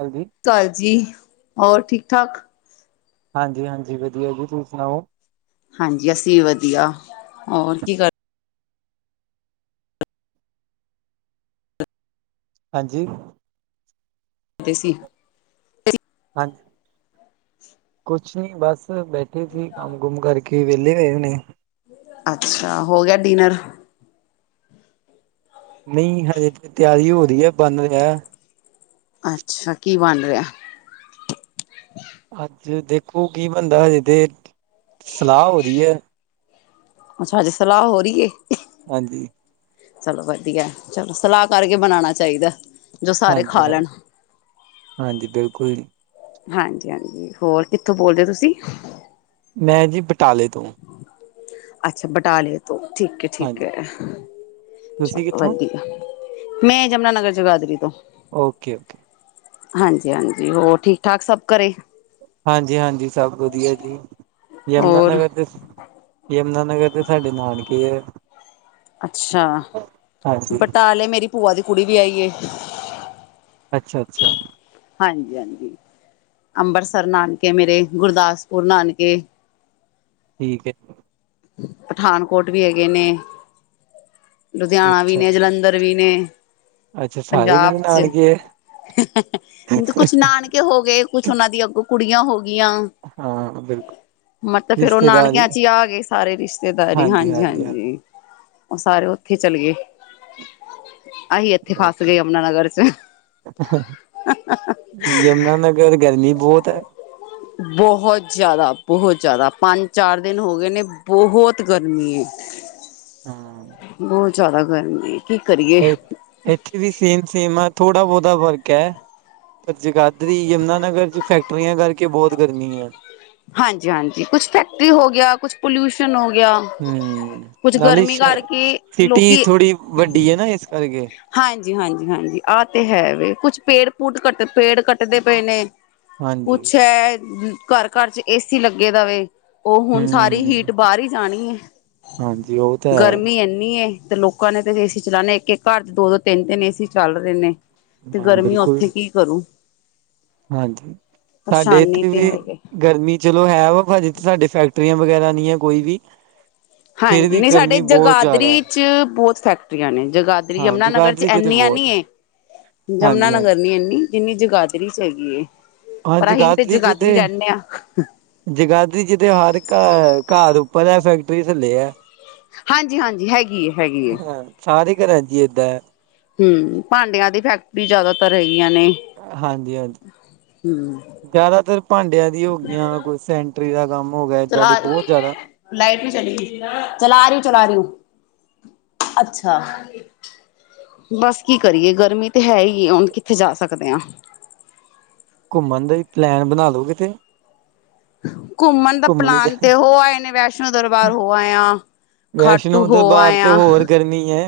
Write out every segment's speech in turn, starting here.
ਹਾਂਜੀ? ਕਾਲਜੀ, ਹੋਰ ਠੀਕ ਠਾਕ? ਹਾਂਜੀ-ਹਾਂਜੀ ਵਧੀਆ ਜੀ, ਤੁਸੀਂ ਸੁਣਾਓ? ਹਾਂਜੀ ਅਸੀਂ ਵਧੀਆ ਹੋਰ ਕੀ ਕਰ ਹਾਂਜੀ? ਦੇ ਸੀ ਹਾਂਜੀ, ਕੁਛ ਨੀ ਬਸ ਬੈਠੇ ਸੀ, ਕੰਮ ਕੁੁੰਮ ਕਰਕੇ ਵਿਹਲੇ ਹੋਏ ਹੁੰਨੇ। ਅੱਛਾ, ਹੋ ਗਿਆ ਡਿਨਰ? ਨਹੀਂ ਹਜੇ ਤੇ ਤਿਆਰੀ ਹੋ ਰਹੀ ਹੈ, ਬਣ ਰਿਹਾ। ਅੱਛਾ, ਕੀ ਬਣ ਰਿਹਾ? ਅੱਜ ਦੇਖੋ ਕੀ ਬੰਦਾ ਹਜੇ ਤੇ, ਸਲਾਹ ਹੋਰੀ ਹੈ। ਅੱਛਾ ਹਜੇ ਸਲਾਹ ਹੋ ਰਹੀ ਏ ਹਾਂਜੀ। ਚਲੋ ਵਧੀਆ, ਚਲੋ ਸਲਾਹ ਕਰਕੇ ਬਣਾਉਣਾ ਚਾਹੀਦਾ। ਜੋ ਸਾਰੇ ਖਾ ਲੈਣ ਹਾਂਜੀ-ਹਾਂਜੀ, ਹਾਂਜੀ ਬਿਲਕੁਲ ਜੀ। ਹਾਂਜੀ-ਹਾਂਜੀ, ਹੋਰ ਕਿੱਥੋਂ ਬੋਲਦੇ ਤੁਸੀਂ? ਮੈਂ ਜੀ ਬਟਾਲੇ ਤੋਂ। ਅੱਛਾ ਬਟਾਲੇ ਤੋਂ ਠੀਕ ਹੈ ਠੀਕ ਹਾਂਜੀ ਹੈ। ਅੱਛਾ ਤੁਸੀਂ ਕਿੱਥੋਂ? ਵਧੀਆ, ਮੈਂ ਯਮੁਨਾਨਗਰ ਜਗਾਧਰੀ ਤੋਂ। Okay okay. ਹਾਂਜੀ-ਹਾਂਜੀ, ਹੋਰ ਠੀਕ ਠਾਕ ਸਭ ਘਰੇ? ਹਾਂਜੀ-ਹਾਂਜੀ ਸਭ ਵਧੀਆ ਜੀ। ਯਮੁਨਾ ਹੋਰ ਨਗਰ ਤੇ ਯਮੁਨਾਨਗਰ ਤੇ ਸਾਡੇ ਨਾਨਕੇ ਹੈ। ਅੱਛਾ, ਹਾਂਜੀ ਬਟਾਲੇ ਮੇਰੀ ਭੂਆ ਦੀ ਕੁੜੀ ਵਿਹਾਈ ਹੈ। ਅੱਛਾ-ਅੱਛਾ ਹਾਂਜੀ-ਹਾਂਜੀ। ਅੰਬਰਸਰ ਨਾਨਕੇ ਮੇਰੇ, ਗੁਰਦਾਸਪੁਰ ਨਾਨਕੇ ਠੀਕ ਹੈ। ਪਠਾਨਕੋਟ ਵੀ ਹੈਗੇ ਨੇ ਲੁਧਿਆਣਾ ਵੀ ਅੱਛਾ। ਨੇ, ਜਲੰਧਰ ਵੀ ਨੇ ਅੱਛਾ ਸਾਰੇ ਪੰਜਾਬ ਕਿਤੇ ਚ, ਨਾਨਕੇ ਹੈ? ਕੁਛ ਨਾਨਕੇ ਹੋ ਗਏ, ਕੁੱਛ ਉਹਨਾਂ ਦੀ ਅੱਗੋਂ ਕੁੜੀਆਂ ਹੋ ਗਿਆ। ਹਾਂ ਬਿਲਕੁਲ ਮਤਲਬ ਫੇਰ ਉਹ ਨਾਨਕਿਆਂ ਰਿਸ਼ਤੇਦਾਰੀ ਚ ਹੀ ਆ ਗਏ ਸਾਰੇ ਰਿਸ਼ਤੇਦਾਰੀ, ਹਾਂਜੀ ਹਾਂਜੀ ਉਹ ਸਾਰੇ ਉਥੇ ਚਲੇ ਗਏ। ਅਸੀਂ ਇੱਥੇ ਫਸ ਗਏ ਓਕੇ ਯਮੁਨਾਨਗਰ ਚ। ਯਮੁਨਾਨਗਰ ਗਰਮੀ ਬਹੁਤ ਹੈ। ਬਹੁਤ ਜ਼ਿਆਦਾ! ਬਹੁਤ ਜਿਆਦਾ! ਪੰਜ-ਚਾਰ ਦਿਨ ਹੋ ਗਏ ਨੇ ਬਹੁਤ ਗਰਮੀ ਏ। ਹਾਂ ਬਹੁਤ ਜ਼ਿਆਦਾ, ਗਰਮੀ ਕੀ ਕਰੀਏ? ਇਹ ਇੱਥੇ ਵੀ, ਸੇਮ -ਸੇਮ ਆ, ਥੋੜਾ ਬਹੁਤਾ ਫਰਕ ਹੈ, ਪਰ ਜਗਾ ਇੱਧਰ ਯਮੁਨਾਨਗਰ ਚ, ਫੈਕਟਰੀਆਂ ਕਰਕੇ ਬਹੁਤ ਗਰਮੀ ਹੈ। ਹਾਂਜੀ- ਹਾਂਜੀ, ਕੁਛ ਫੈਕਟਰੀ ਹੋ ਗਿਆ, ਕੁਛ ਪੋਲਿਊਸ਼ਨ ਹੋ ਗਿਆ। ਹੂੰ, ਕੁਛ ਨਾਲੇ ਗਰਮੀ ਸ਼ ਕਰਕੇ ਸਿਟੀ ਲੋਕੀ ਥੋੜ੍ਹੀ ਵੱਡੀ ਹੈ ਨਾ, ਇਸ ਕਰਕੇ। ਹਾਂਜੀ -ਹਾਂਜੀ, ਹਾਂਜੀ ਆਹ ਤੇ ਹੈ ਵੇ, ਕੁਛ ਪੇੜ- ਪੂੜ ਕੱਟ ਪੇੜ ਕੱਟਦੇ ਪਏ ਨੇ। ਹਾਂਜੀ ਕੁਛ ਐ, ਘਰ -ਘਰ ਚ ਏਸੀ ਲੱਗੇ ਦਾ ਵੇ। ਉਹ, ਹੁਣ ਸਾਰੀ ਹਮ ਹੀਟ ਬਾਹਰ ਹੀ ਜਾਣੀ ਹੈ, ਹਾਂਜੀ ਉਹ ਤਾਂ ਹੈ ਗਰਮੀ ਇੰਨੀ ਐ ਤੇ ਲੋਕ ਲੋਕਾਂ ਨੇ ਤੇ, ਏਸੀ ਚਲਾਉਣੇ, ਇੱਕ- ਇੱਕ ਘਰ ਚ ਦੋ- ਦੋ, ਤਿੰਨ -ਤਿੰਨ ਏਸੀ ਚੱਲ ਰਹੇ ਨੇ, ਤੇ ਹਾਂ ਗਰਮੀ ਬਿਲਕੁਲ ਉੱਥੇ ਕੀ? [unintelligible] ਹਾਂਜੀ, ਸਾਡੇ ਪਰੇਸ਼ਾਨੀ ਇੱਥੇ ਤੇ ਵੀ ਹੈਗੇ ਗਰਮੀ ਚਲੋ ਹੈ ਵਾ, ਭਾਜੀ ਇੱਥੇ ਸਾਡੇ ਫੈਕਟਰੀਆਂ, ਵਗੈਰਾ ਨਹੀਂ ਹੈ ਕੋਈ ਵੀ। ਫਿਰ ਹਾਂਜੀ, ਵੀ ਨਹੀਂ ਸਾਡੇ ਗਰਮੀ ਬਹੁਤ ਜ਼ਿਆਦਾ ਹੈ। ਜਗਾਦਰੀ ਚ ਬਹੁਤ ਫੈਕਟਰੀਆਂ ਨੇ, ਜਗਾਦਰੀ, ਹਾਂ ਯਮੁਨਾ ਨਗਰ ਜਗਾਦਰੀ ਚ ਤੇ ਇੰਨੀਆਂ ਬਹੁਤ ਨਹੀਂ, ਯਮੁਨਾ ਹਾਂਜੀ ਨਗਰ ਹਾਂਜੀ ਨਹੀਂ ਇੰਨੀ, ਜਿੰਨੀ ਜਗਾਦਰੀ ਚ ਹੈਗੀ। ਪਰ, ਅਸੀਂ ਵੀ ਤੇ ਜਗਾਦਰੀ ਰਹਿੰਦੇ ਹਾਂ। ਜਗਾਦਰੀ ਜਿਹਦੇ, ਹਰ ਘਰ ਉੱਪਰ ਹੈ, ਫੈਕਟਰੀ ਥੱਲੇ ਹੈ ਹਾਂਜੀ- ਹਾਂਜੀ, ਹੈਗੀ ਹੈ। ਹਾਂ, ਸਾਰੇ ਘਰਾਂ ਚ ਇ ਏੱਦਾ ਹੈ। ਹਮ, ਭਾਂਡਿਆਂ ਦੀ ਫੈਕਟਰੀ ਜ਼ਿਆਦਾਤਰ ਹੈਗੀਆਂ ਨੇ। ਹਾਂਜੀ, ਹਾਂਜੀ ਹੂੰ। ਜ਼ਿਆਦਾ ਤਰ ਭਾਂਡਿਆਂ ਦੀ ਹੋਗਿਆਂ ਕੋਈ ਸੈਂਟ, ਫੈਕਟਰੀ ਦਾ ਕੰਮ ਹੋ ਗਿਆ ਏਦਾਂ ਚਲਾ ਦੇ ਬਹੁਤ ਜ਼ਿਆਦਾ, ਲਾਈਟ ਵੀ ਚਲੀ ਗਈ, ਚਲਾ ਰੀ, ਚਲਾ ਰੀ ਊ, ਅੱਛਾ। ਬਸ ਕੀ ਕਰੀਏ ਗਰਮੀ ਤੇ ਹੈ ਈ ਐ, ਹੁਣ ਕਿੱਥੇ ਜਾ ਸਕਦੇ ਆ। ਘੁੰਮਣ ਦਾ ਹੀ ਪਲੈਨ ਬਣਾ ਲਓ ਕਿਤੇ, ਘੁੰਮਣ ਦਾ ਪਲਾਨ ਤੇ ਓ ਆਏ ਨੇ ਵੈਸ਼ਨੋ ਦਰਬਾਰ ਹੋ ਆਏ ਆ। ਖਾਟੂ ਵੈਸ਼ਨੋ ਦਰਬਾਰ ਤੇ ਹੋਰ ਗਰਮੀ ਐ।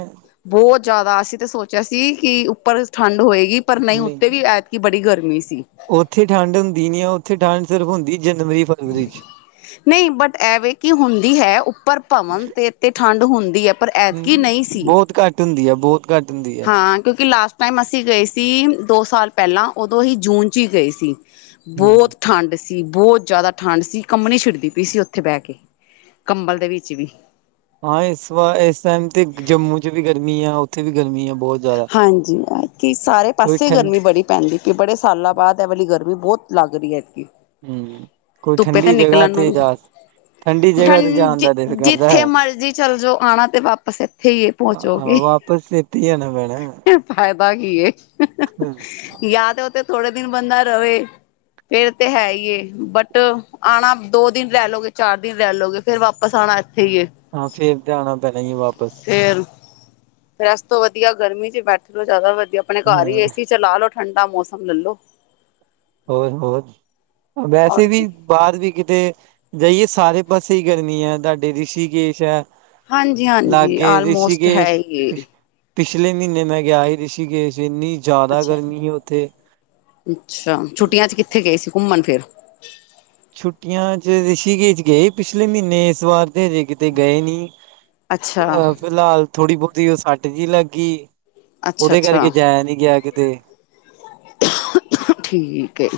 ਬੋ ਜਾਦਾ ਅਸੀ ਤੇ ਸੋਚੇਆ ਸੀ ਕਿ ਉਪਰ ਠਾੰਡ ਹੋਏਗੀ ਪਰ ਨਈ ਨਹੀਂ ਉਤੇ ਵੀ ਐ ਕਿ ਬੜੀ ਗਰਮੀ ਸੀ। ਉੱਥੇ ਠੰਡ ਹੁੰਦੀ ਨੀ ਆ ਉੱਥੇ ਠੰਢ ਸਿਰਫ਼ ਹੁੰਦੀ ਫੇਰ ਜਨਵਰੀ ਫਰਵਰੀ ਚ। ਨਹੀਂ ਬਟ ਐਵੇਂ ਕਿ ਹੁੰਦੀ ਹੈ ਉੱਪਰ ਭਵਨ ਤੇ ਤੇ ਠੰਡ ਹੁੰਦੀ ਹੈ ਪਰ ਐਤਕੀ ਨਹੀਂ ਸੀ। ਹੁੰਦੀਏ ਬਹੁਤ ਘੱਟ ਹੁੰਦੀ ਆ। ਹਾਂ ਕਿਉਂਕਿ ਲਾਸਟ ਟਾਈਮ ਅਸੀਂ ਗਏ ਸੀ ਦੋ ਸਾਲ ਪਹਿਲਾਂ ਉਦੋਂ ਅਹੀ ਜੂਨ ਚ ਹੀ ਗਏ ਸੀ। ਹਮ ਬੋਤ ਠਾੰਡ ਸੀ, ਬੋਤ ਜਾਦਾ ਠਾੰਡ ਸੀ, ਕੰਮਨੀ ਛਿੜਦੀ ਪਈ ਸੀ ਓਥੇ ਬੈ ਕੇ। ਕੰਬਲ ਦੇ ਵਿੱਚ ਵੀ ਹਾਂ ਇਸ ਵਾਰ ਇਸ ਟਾਈਮ ਤੇ ਜੰਮੂ ਚ ਵੀ ਗਰਮੀ ਆ ਉੱਥੇ ਵੀ ਗਰਮੀ ਆ ਬਹੁਤ ਜ਼ਿਆਦਾ। ਹਾਂਜੀ ਕਿ ਸਾਰੇ ਕੋਈ ਪਾਸੇ ਠੰਡ ਗਰਮੀ ਬੜੀ ਪੈਂਦੀ ਕਿ ਬੜੇ ਸਾਲਾਂ ਬਾਅਦ ਇਹ ਵਾਲੀ ਗਰਮੀ ਬਹੁਤ ਲੱਗ ਰਹੀ ਐ। ਹੂੰ, ਕੋਈ ਠੰਡੀ ਜਗ੍ਹਾ ਤੇ ਜਾ ਠੰਡੀ ਜਗ੍ਹਾ ਤੇ ਜਾਣ ਠੰਡ, ਦਾ ਦਿਲ ਕਰਦਾ ਹੈ। ਜਿੱਥੇ ਮਰਜ਼ੀ ਚੱਲੇ ਜਾਓ, ਆਉਣਾ ਤੇ ਵਾਪਸ ਇੱਥੇ ਹੀ ਹੈ, ਹਾਂ ਪਹੁੰਚੋਗੇ ਵਾਪਸ ਤੇ, ਇਥੇ ਈ ਆਣਾ ਪੈਣਾ। ਫ਼ਾਇਦਾ ਕੀ ਹੈ, ਯਾ ਤਾਂ ਉਥੇ ਥੋੜੇ ਦਿਨ ਬੰਦਾ ਰਵੇ। ਫੇਰ ਤੇ ਹੈ ਹੀ ਏ, ਬਟ ਆਉਣਾ, ਦੋ ਦਿਨ ਰਹਿ ਲਉਗੇ, ਚਾਰ ਦਿਨ ਰਹਿ ਲਉਗੇ ਫੇਰ, ਵਾਪਸ ਆਉਣਾ ਇੱਥੇ ਹੀ ਏ ਹਾਂ ਫੇਰ ਤੇ, ਆਉਣਾ ਪੈਣਾ ਹੀ ਐ ਵਾਪਸ ਫੇਰ, ਫੇਰ ਇਸ ਤੋਂ ਵਧੀਆ, ਗਰਮੀ ਚ ਬੈਠੇ ਰਹੋ, ਜ਼ਿਆਦਾ ਵਧੀਆ, ਆਪਣੇ ਘਰ ਹੀ ਹਾਂ ਏਸੀ ਚ ਲਾ ਲੋੋ ਠੰਡਾ ਮੌਸਮ ਲੱਲੋ। ਹੋਰ, ਹੋਰ ਵੈਸੇ ਔਰ ਵੀ ਕੀ ਬਾਹਰ ਵੀ ਕਿਤੇ ਜਾਈਏ, ਸਾਰੇ ਪਾਸੇ ਈ ਗਰਮੀ ਐ। ਤੁਹਾਡੇ ਰਿਸ਼ੀਕੇਸ਼ ਐ ਹਾਂਜੀ ਹਾਂਜੀ ਲਾਗੇ ਆਲਮੋਸਟ ਹੈ ਰਿਸ਼ੀਕੇਸ਼ ਹੀ ਏ ਪਿਛਲੇ ਮਹੀਨੇ ਮੈਂ ਗਿਆ ਹੀ ਰਿਸ਼ੀਕੇਸ਼, ਇੰਨੀ ਜ਼ਿਆਦਾ ਅੱਛਾ ਗਰਮੀ ਹੀ ਉੱਥੇ ਅੱਛਾ! ਛੁੱਟੀਆਂ ਚ ਕਿੱਥੇ ਗਏ ਸੀ ਘੁੰਮਣ ਫਿਰ? ਛੁੱਟੀਆਂ ਚ ਰਿਸ਼ੀਗੇਜ ਗਏ ਪਿਛਲੇ ਮੀਨੇ ਇਸ ਵਾਰ ਤੇ ਹਜੇ ਕਿਤੇ ਗਏ ਨੀ। ਅੱਛਾ ਅ ਫਿਲਾਲ ਥੋੜੀ ਬੌਤੀ ਓ ਸੱਟ ਜੀ ਲੱਗੀ ਅੱਛਾ ਉਹਦੇ ਕਰਕੇ ਅੱਛਾ ਜਾਇਆ ਨੀ ਗਿਆ ਕਿਤੇ। ਠੀਕ ਏ।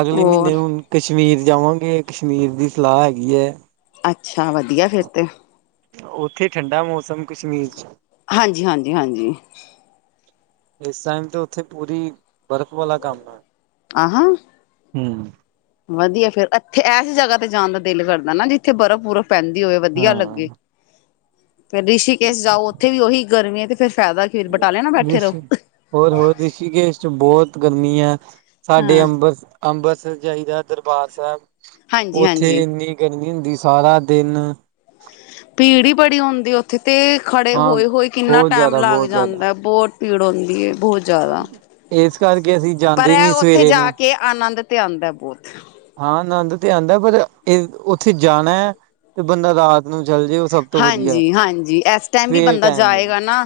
ਅਗਲੇ ਮ੍ਹੀਨੇ ਹੋਰ ਹੁਨ ਕਸ਼ਮੀਰ ਜਾਵਾਂਗੇ ਕਸ਼ਮੀਰ ਦੀ ਸਲਾਅ ਹੈਗੀ ਐ। ਅੱਛਾ, ਵਦੀਆ ਫਿਰ ਤੇ। ਉੱਥੇ ਠੰਡਾ ਮੌਸਮ ਕਸ਼ਮੀਰ ਚ। ਹਾਂਜੀ ਹਾਂਜੀ ਹਾਂਜੀ। ਇਸ ਟਾਈਮ ਤੇ ਉਥੇ ਪੂਰੀ ਬਰਫ਼ ਵਾਲਾ ਕਾੰਮ ਐ। ਆ ਹ ਹੂੰ। ਵਧੀਆ ਫੇਰ ਇੱਥੇ ਐਸ ਜਗ੍ਹਾ ਤੇ ਜਾਣ ਦਾ ਦਿਲ ਕਰਦਾ ਨਾ ਜਿੱਥੇ ਬਰਫ਼ ਬੁਰਫ ਪੈਂਦੀ ਹੋਵੇ ਵਦੀਆ ਲੱਗੇ ਹਾਂ ਫਿਰ ਰਿਸ਼ੀਕੇਸ਼ ਜਾਓ ਉਥੇ ਵੀ ਓਹੀ ਗਰਮੀ ਐ ਕੇ ਫੇਿਰ ਫਾਇਦਾ ਕੀ ਫਰ ਬਟਾਲੇ ਨਾ ਬੈਠੇ ਰਿਸ਼ੀ ਰਹੋ। ਹੋਰ ਹੋਰ ਰਿਸ਼ੀਕੇਸ਼ ਚ ਬਹੁਤ ਗਰਮੀ ਆ ਸਾਡੇ ਹਾਂ। ਅੰਬਰ ਅੰਬਰਸਰ ਜਾਈਦੈ ਦਰਬਾਰ ਸੈਬ, ਹਾਂਜੀ ਓਥੇ ਹਾਂਜੀ ਇੰਨੀ ਸਾਰਾ ਦਿਨ ਭੀੜ ਈ ਬੜੀ ਹੁੰਦੀ ਓਥੇ ਤੇ ਖੜੇ ਹਾਂ ਹੋਏ-ਹੋਏ ਕਿੰਨਾ ਬਹੁਤ ਟੈਮ ਜ਼ਿਆਦਾ ਲੱਗ ਬਹੁਤ ਜ਼ਿਆਦਾ ਜਾਂਦਾ ਬੌਟ। ਭੀੜ ਹੋਂਦੀ ਏ ਬਹੁਤ ਜਿਆਦਾ, ਇਸ ਕਰਕੇ ਅਸੀਂ ਪਰ ਜਾਂਦੇ ਐ ਨੀ ਓੱਥੇ ਸਵੇਰੇ ਜਾ ਨੂੰ ਕੇ ਆਨੰਦ ਤੇ ਆਂਦੈ ਬਹੁਤ ਹਾਂ, ਆਨੰਦ ਤੇ ਆਂਦੈ ਪਰ ਏ ਉੱਥੇ ਜਾਨੈ, ਤੇ ਬੰਦਾ ਰਾਤ ਨੂੰ ਚੱਲ ਜੇ ਉਹ ਸਭ ਤੋਂ ਵਧੀਆ ਹਾਂਜੀ, ਹਾਂਜੀ, ਐਸ ਟੈਮ ਵੀ ਸਵੇਰ ਬੰਦਾ ਟਾਈਮ ਨੀ ਜਾਏਗਾ ਨਾ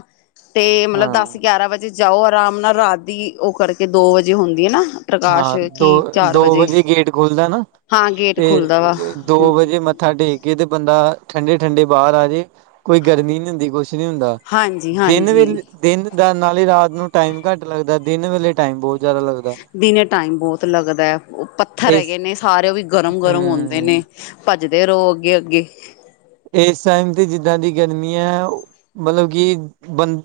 ਤੇ ਮਤਲਬ ਹਾਂ ਦੱਸ-ਗਿਆਰਾਂ ਵਜੇ ਜਾਉ, ਆਰਾਮ ਨਾਲ ਰਾਤ ਦੀ ਔ ਕਰਕੇ ਦੋ, ਵਜੇ ਹੁੰਦੀ ਐ ਨਾ। ਪ੍ਰਕਾਸ਼ ਹਾਂ, ਦੋ, ਕੀ ਚਾਰ ਦੋ ਵਜੇ ਗੇਟ ਖੁਲਦੈ ਨਾ, ਹਾਂ ਗੇਟ ਤੇ ਖੁੱਲਦਾ ਵਾ ਦੋ ਵਜੇ ਮੱਥ ਮੱਥਾ ਟੇਕ ਕੇ ਤੇ ਬੰਦਾ, ਠੰਡੇ-ਠੰਢੇ ਬਾਹਰ ਆਜੇ। ਕੋਈ ਗਰਮੀ ਨੀ ਹੁੰਦੀ, ਕਛ ਨੀ ਹੁੰਦਾ, ਹਾਂਜੀ ਦਿਨ ਹਾਂਜੀ ਵੇਲੇ ਦਿਨ ਦਾ, ਨਾਲੇ ਰਾਤ ਨੂੰ ਟਾਈਮ ਘੱਟ ਲੱਗਦੈ, ਦਿਨ ਵੇਲੇ ਟਾਈਮ ਬਹੁਤ ਜਾਦਾ ਲੱਗਦੈ। ਦਿਨੇ ਟਾਈਮ ਬਹੁਤ ਲੱਗਦੈ, ਪੱਥਰ ਯ ਪੱਥਰ ਹੈਗੇ ਇਸ ਨੇ ਸਾਰੇ ਓ ਵੀ ਗਰਮ- ਗਰਮ ਹੋਂਦੇ ਹਮ ਨੇ। ਭੱਜਦੇ ਰਹੋ ਅੱਗੇ-ਅੱਗੇ? ਏਸ ਟਾਈਮ ਤੇ, ਜਿੱਦਾਂ ਦੀ ਗਰਮੀ ਐ ਮਲਬ ਕਿ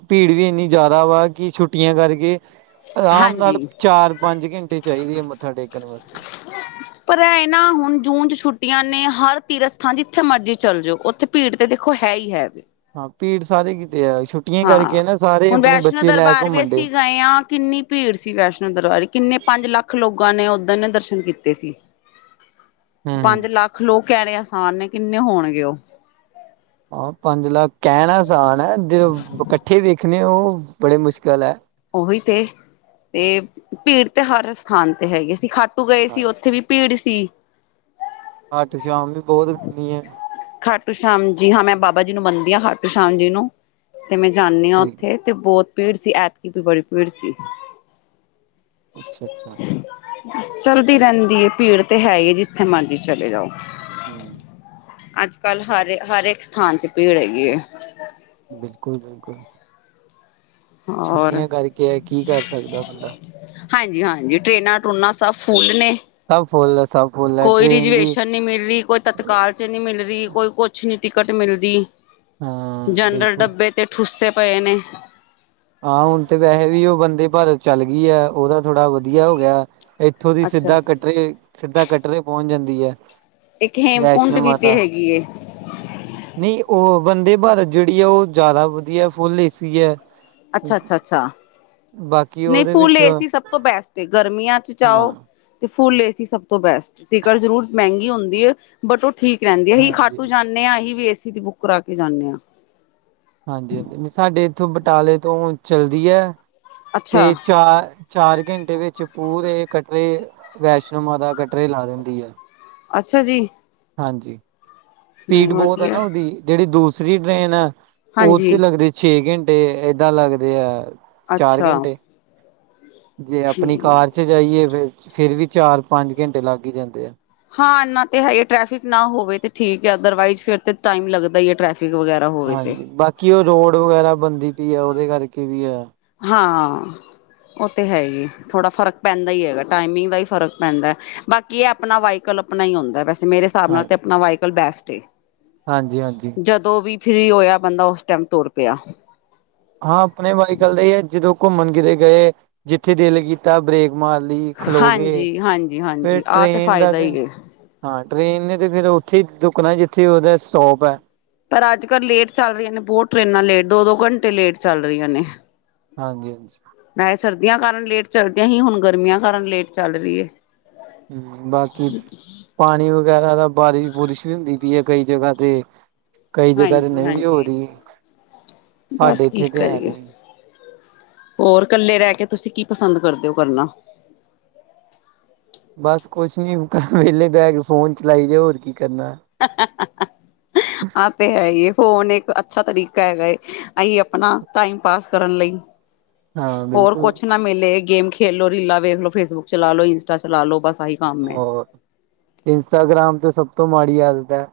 ਭੀੜ ਵੀ ਏਨੀ ਜਾਦਾ ਵਾ, ਕਿ ਛੁੱਟੀਆਂ ਕਰਕੇ ਅਰਾਮ ਨਾਲ ਹਾਂਜੀ ਚਾਰ-ਪੰਜ ਘੰਟੇ ਚਾਹੀਦੇ ਐ, ਮੱਥਾ ਟੇਕਣ ਵਾਸਤੇ ਪਰ ਐ ਏ ਨਾ, ਹੁਨ ਜੂਨ ਚ ਛੁੱਟੀਆਂ ਨੇ, ਹਰ ਤੀਰਥ ਸਥਾਨ ਜਿੱਥੇ ਮਰਜ਼ੀ ਚੱਲ ਜੋ, ਓੱਥੇ ਭੀੜ ਤੇ, ਦੇਖੋ ਹੈ ਈ ਹੈ ਵੇ। ਹਾਂ, ਭੀੜ ਸਾਰੇ ਕਿਤੇ ਐ, ਛੁੱਟੀਆਂ ਹਾਂ ਕਰਕੇ ਨਾ, ਸਾਰੇ ਹੁਣ ਅਪਣੇ ਵੈਸ਼ਨੋ ਬੱਚੇ ਲੈ ਦਰਬਾਰ ਵੀ ਘੁੰਮਣ ਡਏ ਅਸੀਂ ਗਏ ਹਾਂ ਕਿੰਨੀ ਭੀੜ ਸੀ, ਵੈਸ਼ਨੋ ਦਰਬਾਰ, ਕਿੰਨੇ ਪੰਜ ਲੱਖ ਲੋਗਾਂ ਨੇ ਓੱਦਨ ਦਰਸ਼ਨ ਕੀਤੇ ਸੀ। [inaudible] ਪੰਜ ਲੱਖ ਲੋਕ ਕਹਿਣੇ ਆਸਾਨ ਨੇ ਕਿੰਨੇ ਹੋਣਗੇ ਉਹ ਐ ਪੰਜ ਲੱਖ ਕੈਨਾ ਆਸਾਨ ਐ ਜੇ ਓ ਕੱਠੇ ਵੇਖਨੇ ਓ ਬੜੇ ਮੁਸ਼ਕਿਲ ਐ। ਓਹੀ ਤੇ, ਤੇ ਭੀੜ ਤੇ ਹਰ ਸਥਾਨ ਤੇ ਹੈਗੀ ਸੀ ਖਾਟੂ ਗਏ ਸੀ ਹਾਂਜੀ ਓੱਥੇ ਵੀ ਪੀੜ ਸੀ। ਅੱਠ ਸ਼ਾਮ ਨੂੰ ਬਹਤ ਗਰਮੀ ਏ। ਖਾਟੂ ਸ਼ਾਮ, ਜੀ ਹਾਂ, ਮੈਂ ਬਾਬਾ ਜੀ ਨੂੰ ਮੰਨਦੀ ਆਂ, ਖਾਟੂ ਸ਼ਾਮ ਜੀ ਨੂੰ, ਤੇ ਮੈਂ ਜਾਨੀ ਆਂ ਠੀਕ ਓੱਥੇ। ਤੇ ਬਹੁਤ ਭੀੜ ਸੀ, ਐਤਕੀ ਵੀ ਬੜੀ ਭੀੜ ਸੀ। ਅੱਛਾ, ਅੱਛਾ। ਸੱਲਦੀ ਰਹਿੰਦੀ ਏ, ਭੀੜ ਤੇ ਹੈ ਈ ਏ, ਜਿੱਥੇ ਮਰਜੀ ਚਲੇ ਜਾਓ। ਹੂੰ। ਅੱਜ-ਕੱਲ ਹਰ, ਹਰ ਏਕ ਸਥਾਨ ਚ ਭੀੜ ਹੈਗੀ ਏ। ਬਿਲਕੁਲ, ਬਿਲਕੁਲ। ਔਰ ਛੁੱਟੀਆਂ ਕਰਕੇ ਐ, ਕੀ ਕਰ ਸਕਦਾ ਬੰਦਾ। ਹਾਂਜੀ, ਹਾਂਜੀ ਟਰੇਨਾਂ ਟਰੂਨਾ ਸਭ ਫੁੱਲ ਨੇ। ਸਵ ਫੁੱਲ ਐ ਸਵ ਕੋਈ ਰਿਜਵੇਸ਼ਨ ਨੀ ਮਿਲ ਰੀ, ਕੋਈ ਤਤਕਾਲ ਚ ਨੀ ਮਿਲ ਰੀ, ਕੋਈ ਕੋੱਛ ਨੀ ਟਿਕਟ ਮਿਲਦੀ। ਹਾਂ ਜਨਰਲ ਬਿਲਕੁਲ ਡੱਬੇ ਤੇ ਠੁੱਸੇ ਪਏ ਨੇ ਹਾਂ, ਹੁਨ ਤੇ ਵੈਹੇ ਵੀ ਓ ਵਂਦੇ ਭਾਰਤ ਚੱਲ ਗੀ ਐ ਓਦਾ ਥੋੜਾ ਵਦੀਆ ਹੋ ਗਿਆ। ਐਥੋਂ ਦੀ ਅੱਛਾ। ਸਿੱਧਾ ਕਟਰੇ, ਸਿੱਧਾ ਕਟਰੇ ਪੋਂਚ ਜਾਂਦੀ ਐ। ਇੱਕ ਹੇਮਕੁੰਡ ਵੈਸ਼ਨੋ ਵੀ ਤੇ ਮਾਤਾ ਹੈਗੀ ਏ। ਨਈ, ਓ ਵਂਦੇ ਭਾਰਤ ਜੇੜੀ ਐ ਓ ਜਾਦਾ ਵਦੀਐ, ਫੁੱਲ ਏ-ਸੀ ਐ। ਅੱਛਾ, ਅੱਛਾ, ਅੱਛਾ ਬਾਕੀ ਨਈ ਉਹਦੇ ਫੁੱਲ ਵਿੱਚ ਏ-ਸੀ ਸਭ ਤੋ ਬੈਸਟ ਏ ਗਰਮੀਆਂ ਚ ਹਾਂ ਜਾਓ ਤੇ ਫੁੱਲ ਏ-ਸੀ ਸਭ ਤੋ ਬੈਸਟ, ਟਿਕਟ ਜ਼ਰੂਰ ਮੈਂਗੀ ਹੁੰਦੀ ਏ ਬਟ ਓ ਠੀਕ ਰੈਂਦੀ ਏ‌। ਅਹੀ ਹਾਂਜੀ ਖਾਟੂ ਜਾਨੇ ਆਂ, ਅਹੀ ਵੀ ਏ-ਸੀ ਦੀ ਬੁੱਕ ਕਰਾਕੇ ਜਾਨੇ ਆਂ। ਹਾਂਜੀ, ਹਾਂਜੀ ਸਾਡੇ ਏਥੋ ਬਟਾਲੇ ਤੋ ਚਲਦੀ ਐ, ਅੱਛਾ, ਤੇ ਚਾਰ ਚਾਰ ਘੈਂਟੇ ਵਿੱਚ ਪੂਰੇ ਕਟਰੇ, ਵੈਸ਼ਨੋ ਮਾਤਾ ਕਟਰੇ ਲਾ ਦੇਂਦੀ ਐ। ਅੱਛਾ ਜੀ। ਹਾਂਜੀ, ਨਹੀਂ ਸਪੀਡ ਬੋਤ ਐ ਨਾ ਵਧੀਆ ਓਦੀ ਜੇੜੀ ਦੂਸਰੀ ਟਰੇਨ ਐ ਓ ਤੇ ਹਾਂਜੀ ਲੱਗਦੇ ਛੇ ਘੈਂਟੇ, ਏਦਾ ਲੱਗਦੇ ਐ ਚਾਰ ਅੱਛਾ ਘੈਂਟੇ ਜੇ ਆਪਨੀ ਠੀਕ। ਕਾਰ ਚ ਜਾਈਏ ਫੇਰ, ਫੇਰ ਵੀ ਚਾਰ-ਪੰਜ ਘੈਂਟੇ ਲੱਗ ਈ ਜਾਂਦੇ ਐ। ਹਾਂ, ਇਨਾ ਤੇ ਹੈਈ ਏ ਟ੍ਰੈਫਿਕ ਨਾ ਹੋਵੇ ਤੇ ਠੀਕ ਐ ਅਦਰਵਾਈਜ਼ ਫੇਰ ਤੇ ਟਾਈਮ ਲੱਗਦਾ ਈ ਐ ਟ੍ਰੈਫਿਕ ਵਗੈਰਾ ਹੋਵੇ ਤੇ। ਹਾਂਜੀ, ਬਾਕੀ ਉਹ ਰੋਡ ਵਗੈਰਾ ਬਣਦੀ ਪਈ ਐ ਉਹਦੇ ਕਰਕੇ ਵੀ ਐ। ਹਾਂ। ਉਹ ਤਾਂ ਹੈ ਹੀ ਥੋੜ੍ਹਾ ਫਰਕ ਪੈਂਦਾ ਹੀ ਹੈਗਾ ਟਾਈਮਿੰਗ ਦਾ ਹੀ ਫਰਕ ਪੈਂਦਾ, ਬਾਕੀ ਕੀ ਆਪਣਾ ਵਾਈਕਲ ਆਪਣਾ ਹੀ ਹੁੰਦਾ, ਵੈਸੇ ਮੇਰੇ ਹਿਸਾਬ ਨਾਲ ਤੇ ਆਪਣਾ ਵਾਇਕਲ ਬੈਸਟ ਏ। ਹਾਂਜੀ-ਹਾਂਜੀ। ਜਦੋਂ ਵੀ ਫਰੀ ਹੋਇਆ ਬੰਦਾ ਉਸ ਟਾਈਮ ਤੁਰ ਪਿਆ। ਹਾਂ, ਆਪਣੇ ਬਾਈਕੱਲ ਦਾ ਏ ਐ ਜਦੋਂ ਘੁੰਮਣ ਕਿਤੇ ਗਏ ਜਿੱਥੇ ਦਿਲ ਕੀਤਾ ਬ੍ਰਰੇਕ ਮਾਰ ਲੀ। ਖਲੋ ਗੇ, ਹਾਂਜੀ ਹਾਂਜੀ ਫੇਰ ਹਾਂਜੀ ਆਹ ਟ੍ਰਰੇਨ ਦਾ ਫਾਇਦਾ ਤੇ ਹੀ ਹੈ ਹਾਂ, ਟ੍ਰਰੇਨ ਨੇ ਤੇ ਫਿਰ ਉੱਥੇ ਹੀ ਰੁੱਕਣਾ ਜਿੱਥੇ ਉਹਦਾ ਸਟੋਪ ਐ। ਪਰ ਅੱਜ ਕੱਲ੍ਹ ਲੇਟ ਚੱਲ ਰਹੀਆਂ ਨੇ ਬਹੁਤ ਟਰੇਨਾਂ ਲੇਟ ਦੋ-ਦੋ ਘੰਟੇ ਲੇਟ ਚੱਲ ਰਹੀਆਂ ਨੇ। ਹਾਂਜੀ-ਹਾਂਜੀ। ਮੈਂ ਸਰਦੀਆਂ ਕਾਰਨ ਲੇਟ ਚੱਲਦੀਆਂ ਹੀ, ਹੁਣ ਗਰਮੀਆਂ ਕਾਰਨ ਲੇਟ ਚੱਲ ਰਹੀ ਐ। ਹੁੰ, ਬਾਕੀ ਪਾਣੀ ਵਗੈਰਾ ਦਾ ਬਾਰਿਸ਼ ਬੁਰਿਸ਼ ਵੀ ਹੁੰਦੀ ਪਈ ਐ ਕਈ ਜਗ੍ਹਾ ਤੇ। ਕਈ ਜਗ੍ਹਾ ਤੇ ਹਾਂਜੀ ਨਹੀਂ ਵੀ ਹੋ ਹਾਂਜੀ ਰਹੀ ਬਸ ਸਾਡੇ ਕੀ ਇੱਥੇ ਤੇ ਹੈ ਕਰੀਏ ਨਹੀਂ। ਹੋਰ ਇਕੱਲੇ ਰਹਿ ਕੇ ਤੁਸੀਂ ਕੀ ਪਸੰਦ ਕਰਦੇ ਹੋ ਕਰਨਾ? ਬਸ ਕੁਛ ਨੀ ਵੇਹਲੇ ਬਹਿਗ ਫੋਨ ਚਲਾਈ ਦੇ ਹੋਰ ਕੀ ਕਰਨਾ। ਆ ਤੇ ਹੈਈ ਏ ਫੋਨ ਏਕ ਅੱਛਾ ਤਰੀਕਾ ਹੈਗਾ ਏ, ਆਂਈ ਅਪਨਾ ਟਾਈਮ ਪਾਸ ਕਰਨ ਲਈ। ਹਾਂ ਔਰ ਬਿਲਕੁਲ ਕੋਛ ਨਾ ਮਿਲੇ ਗੇਮ ਖੇਲੋ, ਰੀਲਾਂ ਵੇਖ ਲੋ, ਫੇਸਬੁੱਕ ਚਲਾ ਲੋੋ, ਇੰਸਟਾ ਚਲਾ ਲੋ ਬੱਸ ਆਹੀ ਕੰਮ ਹੈ ਔਰ ਇੰਸਟਾਗ੍ਰਾਮ ਤੇ ਸਭ ਤੋ ਮਾੜੀ ਆਦਤ ਐ,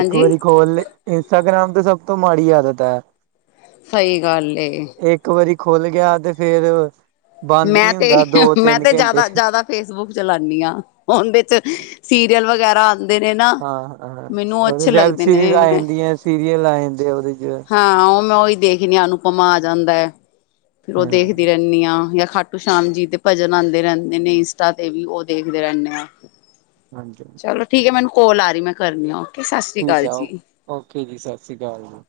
ਇੱਕ ਵਾਰੀ ਖੋਲ ਲੇ ਇੰਸਟਾਗ੍ਰਾਮ ਤੇ ਸਭ ਤੋ ਮਾੜੀ ਆਦਤ ਐ। ਸਈ ਗੱਲ ਏ। ਇੱਕ ਵਾਰੀ ਖੁੱਲ ਗਿਆ ਤੇ ਫੇਰ ਬੰਦ ਮੈਂ ਨੀ ਤੇ ਹੁੰਦਾ ਦੋ ਮੈਂ ਤਿੰਨ ਤੇ ਘੰਟੇ ਜਾਦਾ ਜਾਦਾ ਫੇਸਬੁੱਕ ਚਲਾਣੀ ਹਾਂ, ਉਂਦੇ ਚ ਸੀਰੀਅਲ ਵਗੈਰਾ ਆਂਦੇ ਨੇ ਨਾ ਹਾਂ-ਹਾਂ, ਮੈਨੂੰ ਉਹ ਅੱਛੇ ਵੈਬ ਲੱਗਦੇ ਸੀਰੀਜ਼ ਨੇ ਆ ਮੈਂ ਜਾਂਦੀ ਐ ਸੀਰੀਅਲ ਆ ਜਾਂਦੇ ਐ ਉਹਦੇ ਚ। ਹਾਂ, ਉਹ ਮੈਂ ਉਹੀ ਦੇਖਦੀ ਹ ਅਨੁਪਮਾ ਆ ਜਾਂਦਾ ਐ ਫੇਰ ਉਹ ਦੇਖਦੀ ਹਮ ਰਹਿੰਦੀ ਹਾਂ ਯਾ ਖਾਟੂ ਸ਼ਾਮ ਜੀ ਤੇ ਭਜਨ ਆਂਦੇ ਰੈਂਦੇ ਨੇ, ਇੰਸਟਾ ਤੇ ਵੀ ਓ ਦੇਖਦੇ ਰੈਨੇ ਆ ਹਾਂਜੀ-ਹਾਂਜੀ। ਚਲੋ ਠੀਕ ਏ ਮੈਨੂੰ ਕੋਲ ਆ ਰੀ ਮੈਂ ਕਰਨੀ ਆ ਸਤਿ ਸ੍ਰੀ ਠੀਕ ਅਕਾਲ ਐ, ਓ ਜੀ। ਓਕੇ ਜੀ ਸਾਸ੍ਰੀ ਕਾਲ ਜੀ।